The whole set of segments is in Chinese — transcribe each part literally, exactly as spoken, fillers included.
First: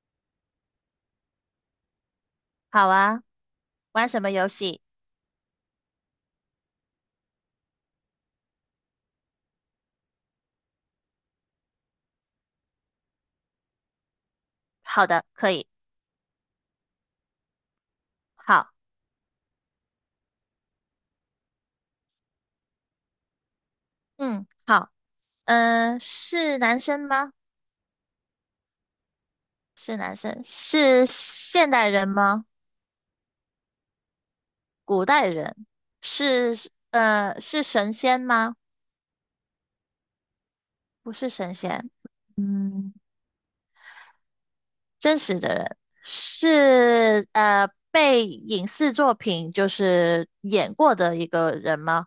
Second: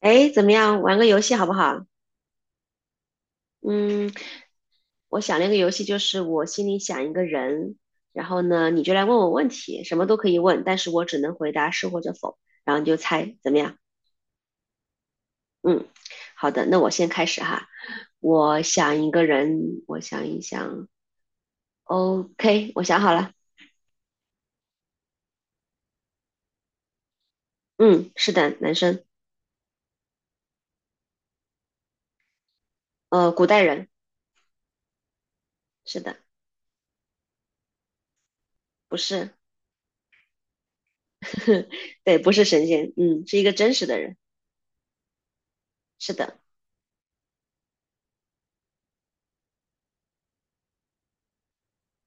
哎，怎么样？玩个游戏好不好？好啊，玩嗯，什么游戏？我想了一个游戏，就是我心里想一个人，然后呢，你就来问我问题，什么都可以问，但是我只能回答是或者否，然后你就猜，怎么样？好的，可以。嗯，好的，那我先开始哈。我好，想一个人，我想一想，OK，我想好了。嗯，好，嗯、是男生吗？嗯，是的，男生，是男生，是现代人吗？呃，古代人，古代人，是的，是呃是神仙吗？不是，不是神 仙，对，不是神仙，嗯，嗯，是一个真实的人，真实的人。是的。是呃被影视作品就是演过的一个人吗？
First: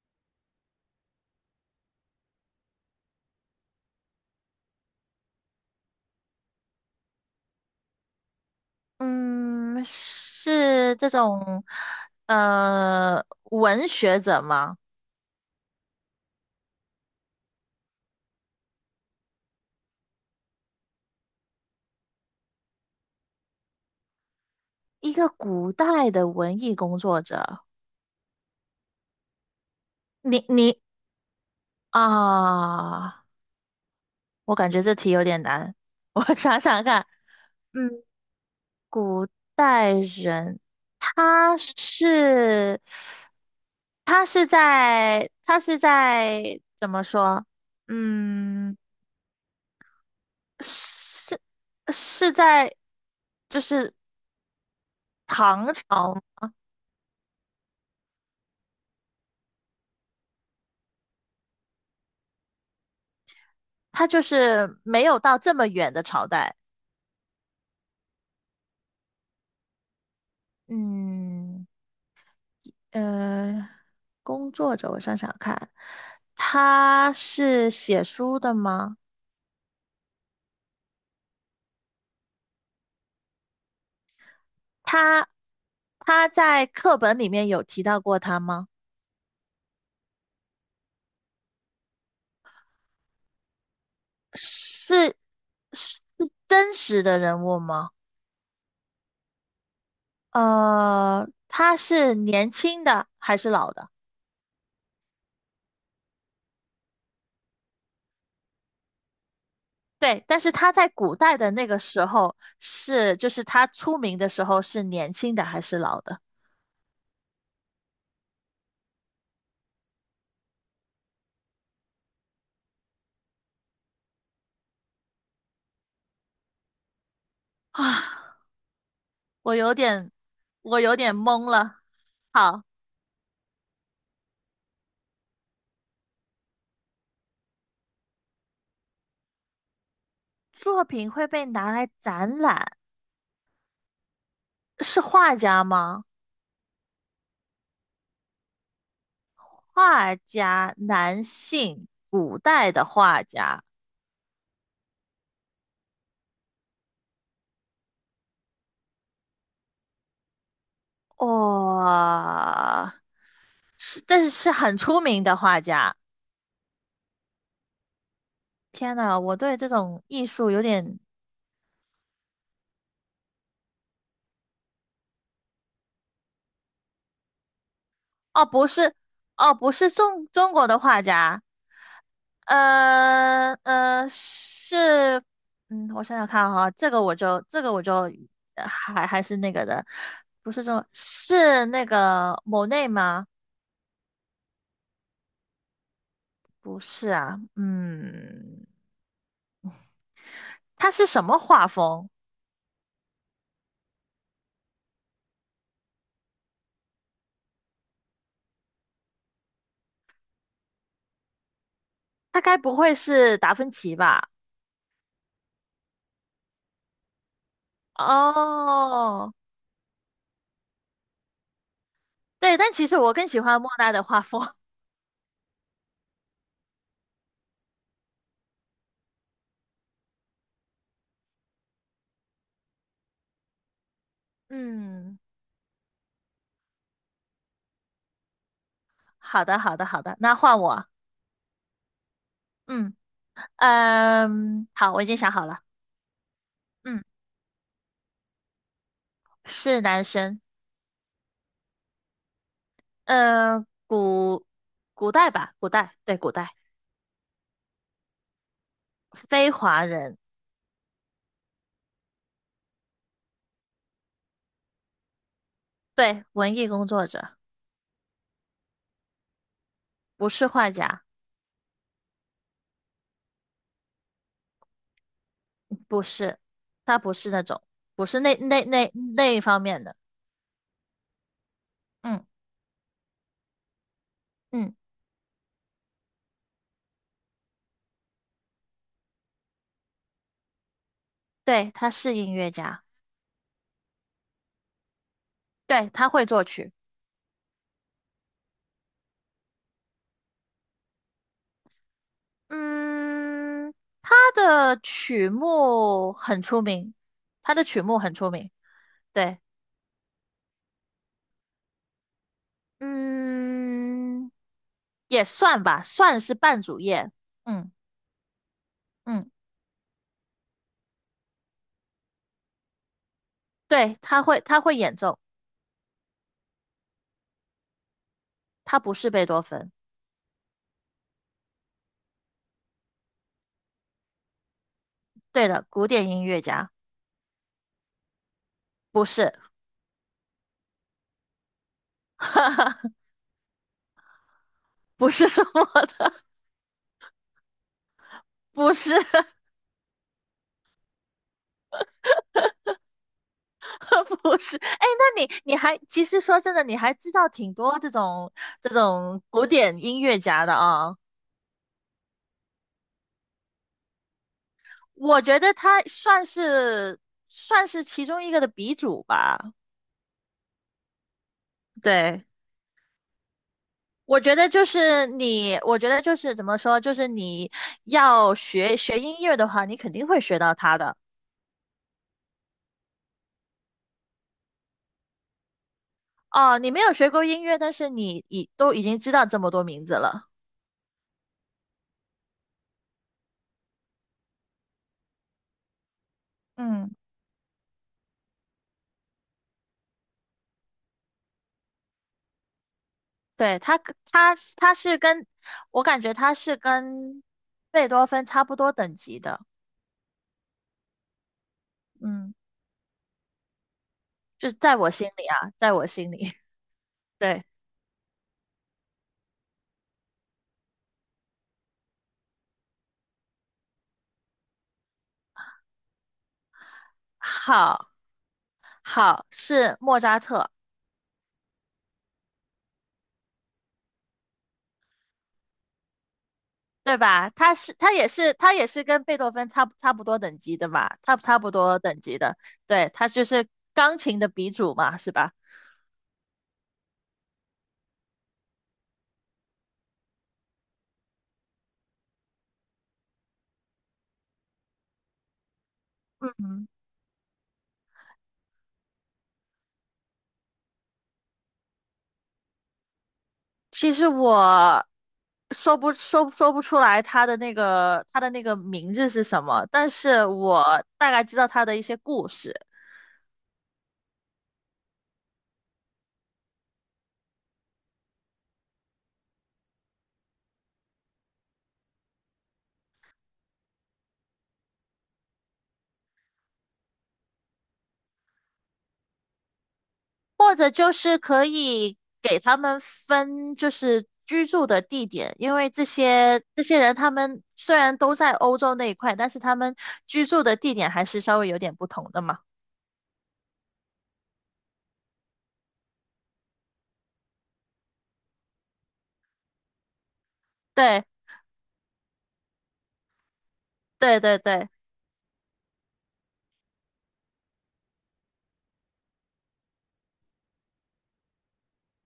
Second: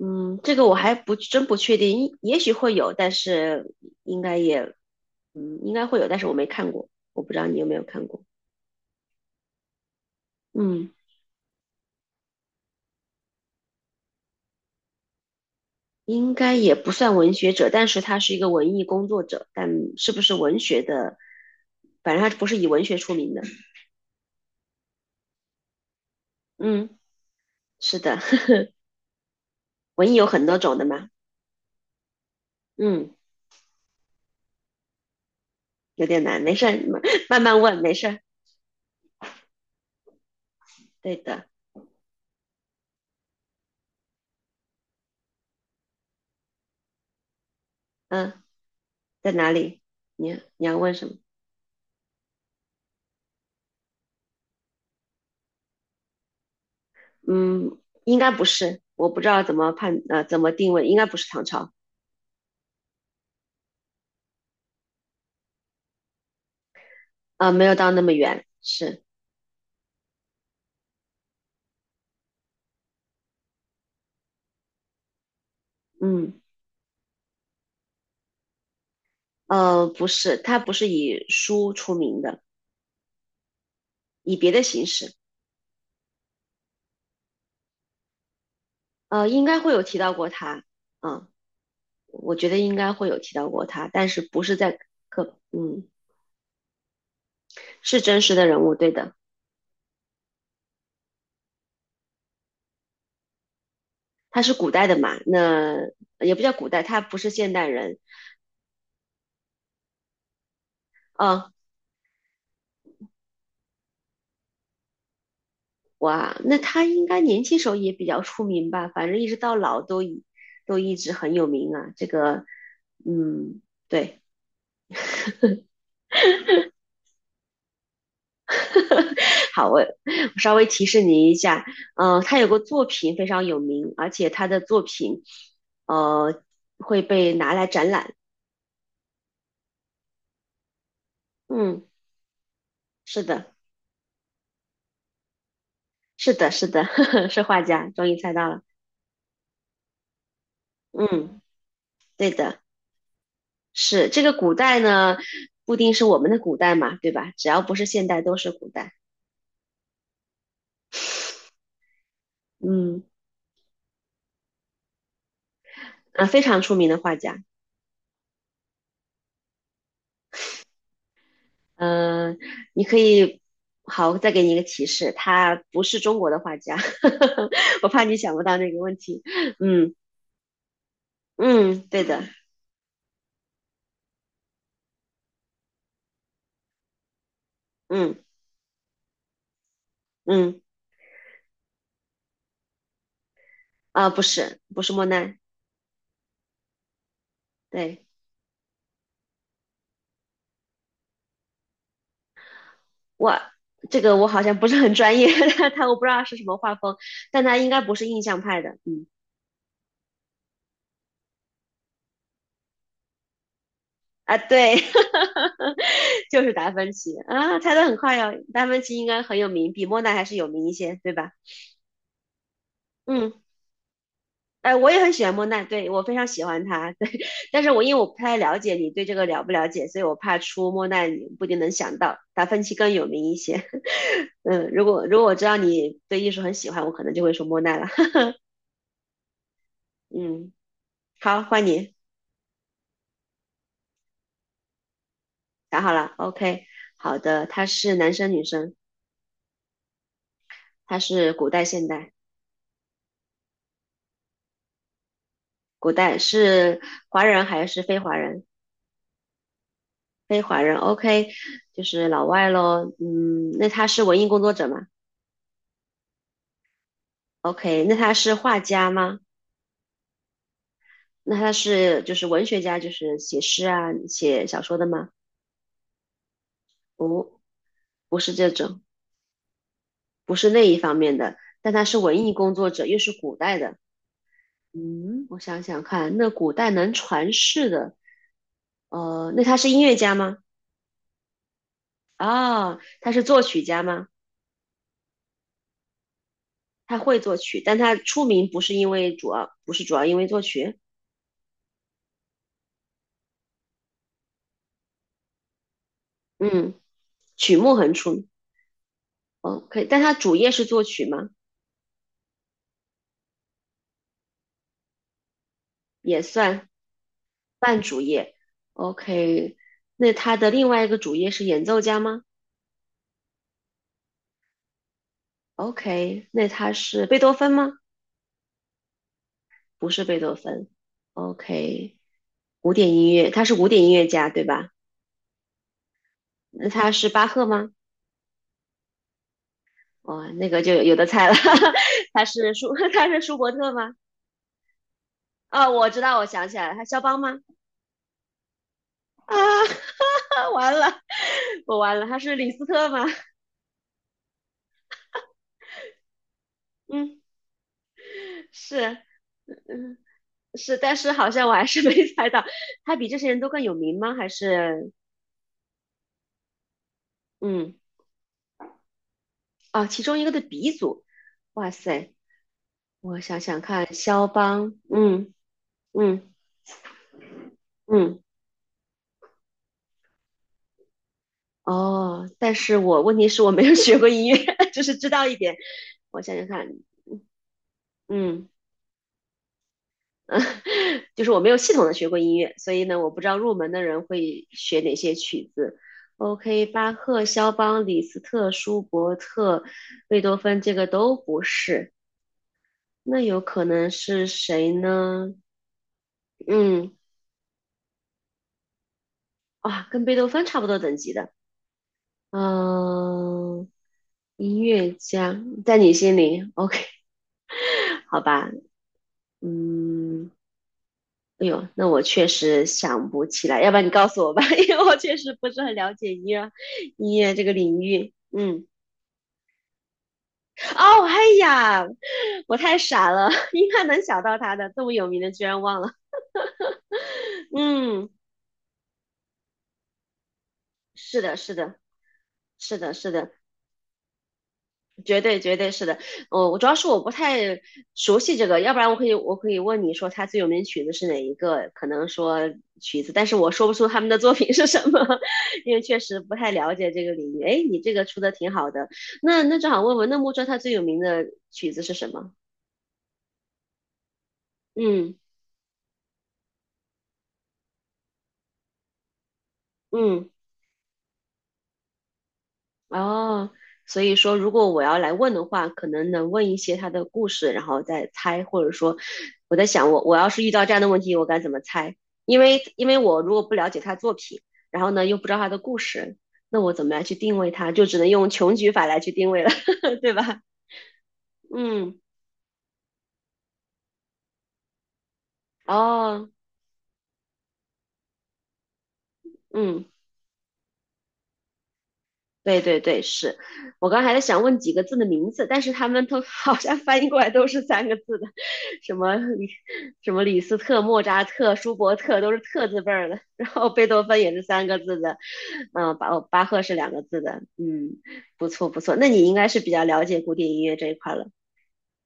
嗯，这个我还不真不确定，也许会有，但是应该也，嗯，应该会有，但是我没看过，我不知道你有没有看过。嗯，嗯，是这种呃文学者吗？应该也不算文学者，但是他是一个文艺工作者，但是不是文学的，反正他不是以文学出名的。一个古代的文艺嗯，工作者。是的，文艺有你很多你种的嘛。嗯，啊，我感觉这题有点难。有 点我难，没想事儿，想看，慢慢慢问，嗯，没事儿。古代人，对的，他是他是在他是在怎么说？嗯，嗯，在哪里？你你要问什么？是是在就是唐朝。嗯，应该不是，我不知道怎么判呃怎么定位，应该不是唐朝，他就是没有到这么远的朝代，呃，没有到那么远，是，嗯。呃，工作者，我想想看，嗯，他是写书的吗？呃，不是，他不是以书出名的，以别的形式，他他在课本里面有提到过他吗？呃，应该会有提到过他，嗯，我觉得应该会有提到过他，但是不是在是课，嗯，是真实的人物吗？是真实的人物，对的，呃，他是年轻的还是老的？他是古代的嘛，那也不叫古代，他不是现代人，对，但是他在古代的嗯、那个时候是，就是他出名的时候是年轻的还是老的？哇，那他应该年轻时候也比较出名吧？反正一直到老都一都一直很有名啊。这个，嗯，对，啊，我好，有我我点，稍微我提有示点您一懵下，了。呃，他有个好。作品非常有名，而且他的作品，呃，会被拿来展览。作品会被拿嗯，来展览，是的，是画家吗？是的，是的，是画家，终于猜到了。画家，男嗯，性，对古的，代的画家，是这个古代呢，不一定是我们的古代嘛，对吧？只要不是现代，都是古代。哇、嗯。是，但是是很出名的画家。啊，非常出名的画家。天呐，我对这种艺术有点。嗯、你可以，好，再给你一个提示，他不是中国的画家，我怕你想不哦，到不那个是。问题。哦，不是嗯中中国的画家。嗯，对的，呃呃，是，嗯，我想想看哈，这个我就这个我就嗯呃还还是那个的。不嗯是中，是那个莫内吗？啊，不是不是莫奈，不是啊，对嗯，他是什么画风？我这个我好像不是很专业，他他我不知道是什么画风，但他应该不是印象派的，嗯他该不会是达芬奇吧？啊对，就是达芬奇啊，猜的很快哟，达芬奇应该哦，很有名，比莫奈还是有名一些，对吧？对，但其实我更嗯。喜欢莫奈的画风。哎，我也很喜欢莫奈，对，我非常喜欢他，对，但是我因为我不太了解你对这个了不了解，所以我怕出莫奈你不一定能想到，达芬奇更有名一些。嗯，如果如嗯，果我知道你对艺术很喜欢，我可能就会说莫奈了。好的，好的，好 的，那嗯，换我。好，换你，嗯。嗯，好，我已经想好了，想好了，OK，嗯，好的，他是男生女生？是男生，他是古代现代？嗯，古古代吧，古古代，对，代古代，是华人还是非华人？非华人，非华人，OK，就是老外咯。嗯，那他是文艺工作者吗对，文艺工作者，？OK，那他是画家吗？不是画家，那他是就是文学家，就是写诗啊、写小说的吗？不是，他不是不，那种，不不是是那这那种，那那一方面的，不是那一方面的。但他是嗯文艺工作者，又是古代的。嗯，嗯，我想想看，那古代能传世的，呃，那他是音乐家吗？对，他是音乐啊、家，他是作曲家吗？对，他会作曲，他会作曲，但他出名不是因为主要，不是主要因为作曲。嗯，他的曲目很出嗯，名，他曲的目曲很目出很名。出名，对。哦，可以，但他主业是作曲吗？嗯，也算吧，算也是半算。主业。嗯半主业嗯，，OK。那他的另外一个主业是演奏家吗对，他会他会演奏，？OK。那他是贝多芬吗？他不是贝多芬。不是贝多芬，OK。古典音乐，他是古典音乐家，对吧？对的，古典音乐那家他是巴赫吗？不是，哇、那个就有有的猜了，他是舒 他是舒伯特吗？不是说啊、我我知的，道，我想起来了，他肖邦吗？不是。 啊，完了，我完了，他是李斯特吗？不是。哎，那你你还其实说真的，你还知嗯，道挺多这种这是。种古典嗯。音乐家的是，但啊。是好像我还是 没猜到，他比这些人都更有名吗？还是我觉得他算是算嗯是其中一个的鼻祖吧。啊，其中一个的鼻祖，哇塞，对，我想想看，我肖觉得就邦，是嗯你，我觉得就嗯是怎么说，就是你嗯，要学学音乐的话，你肯定会学到它的。哦，但是我问题是我没有学过音乐，就是知道一点，我想想哦，看，你没有学过音乐，但是你嗯已都已经知道这么多名字了。嗯，就是我没有系统的学过音乐，所以呢，我不知道入门的人会学哪些曲子。OK，巴嗯，赫、肖邦、李斯特、舒伯特、贝多芬，这个都不是。那有对，可它能跟，是它是，谁它是跟，呢？我感觉它是嗯，跟贝多芬差不多等级的。哇，跟贝多芬差不多等级的，嗯，嗯，就是音在我乐心里家，啊，在在我你心心里。里，OK，对，好吧，嗯，哎呦，那我确实想不起来，要不然你告诉我吧，因为我确实不是很了解音乐音乐这个领好，域。嗯，好，是莫扎特。哦，哎呀，我太傻了，应该能想到他的，这么有名的居然忘了。对吧？他是他也嗯，是他也是跟贝多芬差不差不多等级的嘛，差是的，差不是的，多等级的，是对，的，他是就的，是钢琴的鼻祖嘛，是绝吧？对绝对是的，我我主要是我不太熟悉这个，要不然我可以我可以问你说他最有名的曲子是哪一个？可能说曲子，但是我说不出他们的作品是什么，因为确实不太嗯，了解这个领域。哎，你这个出的挺好的，那那正好问问，那木车他最有名的曲子是什么？其实我嗯说不说说不出来他的那个他的那个名字是什么，但是嗯。我大概知道他的一些故事。哦，所以说，如果我要来问的话，可能能问一些他的故事，然后再猜，或者说，我在想我，我要是遇到这样的问题，我该怎么猜？因为因为我如果不了解他作品，然后呢又不知道他的故事，那我怎么来去定位他？就只能用穷举法来去定位了，对吧？或者就是可以嗯，给他们分，就是居住的地点，因为这哦，些这些人他们虽然都在欧洲那一块，但是他们嗯。居住的地点还是稍微有点不同的嘛。对对对，是我刚还在想问几个字的名字，但是他们都 好像翻译过来都是三个字的，什么李什么李斯特、莫对扎特、舒伯特都是特字辈儿的，然后贝多芬对也对是三对个字的，嗯，巴哦巴赫是两个字的，嗯，不错不错，那你应该是比较了解古典音乐这一块了，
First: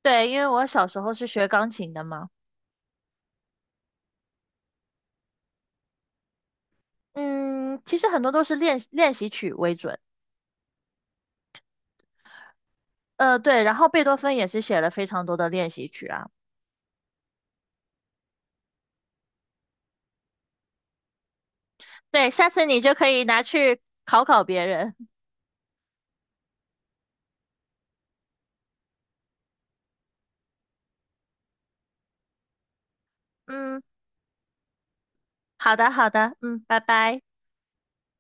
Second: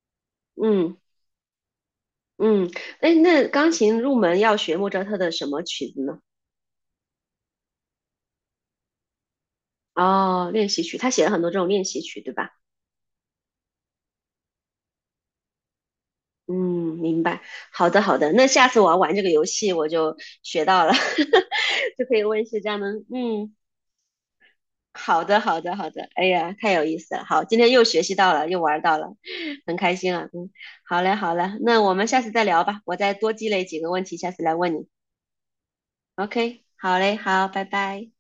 对，因为我小嗯时候是学钢琴的嘛。嗯，哎，那钢琴入门要学莫扎特的什么曲子呢？嗯，其实很多都是练练习曲为准，哦，练习曲，他写了很多这种练习曲，对吧？呃，对，然后贝多芬也是写了非常多的练习曲啊。嗯，明白。好的，好的。那下次我要玩这个游戏，我就学到了，就可以对，问一下些次家人你就们。可以拿嗯，去考考别人。好的，好的，好的。哎呀，太有意思了。好，今天又学习到了，又玩到了，很开心啊。嗯，好嘞，好嘞。那我们下次再聊吧，我再多积累几嗯，个问题，下次来问你。好的好的，OK，嗯，拜好嘞，拜。好，拜拜。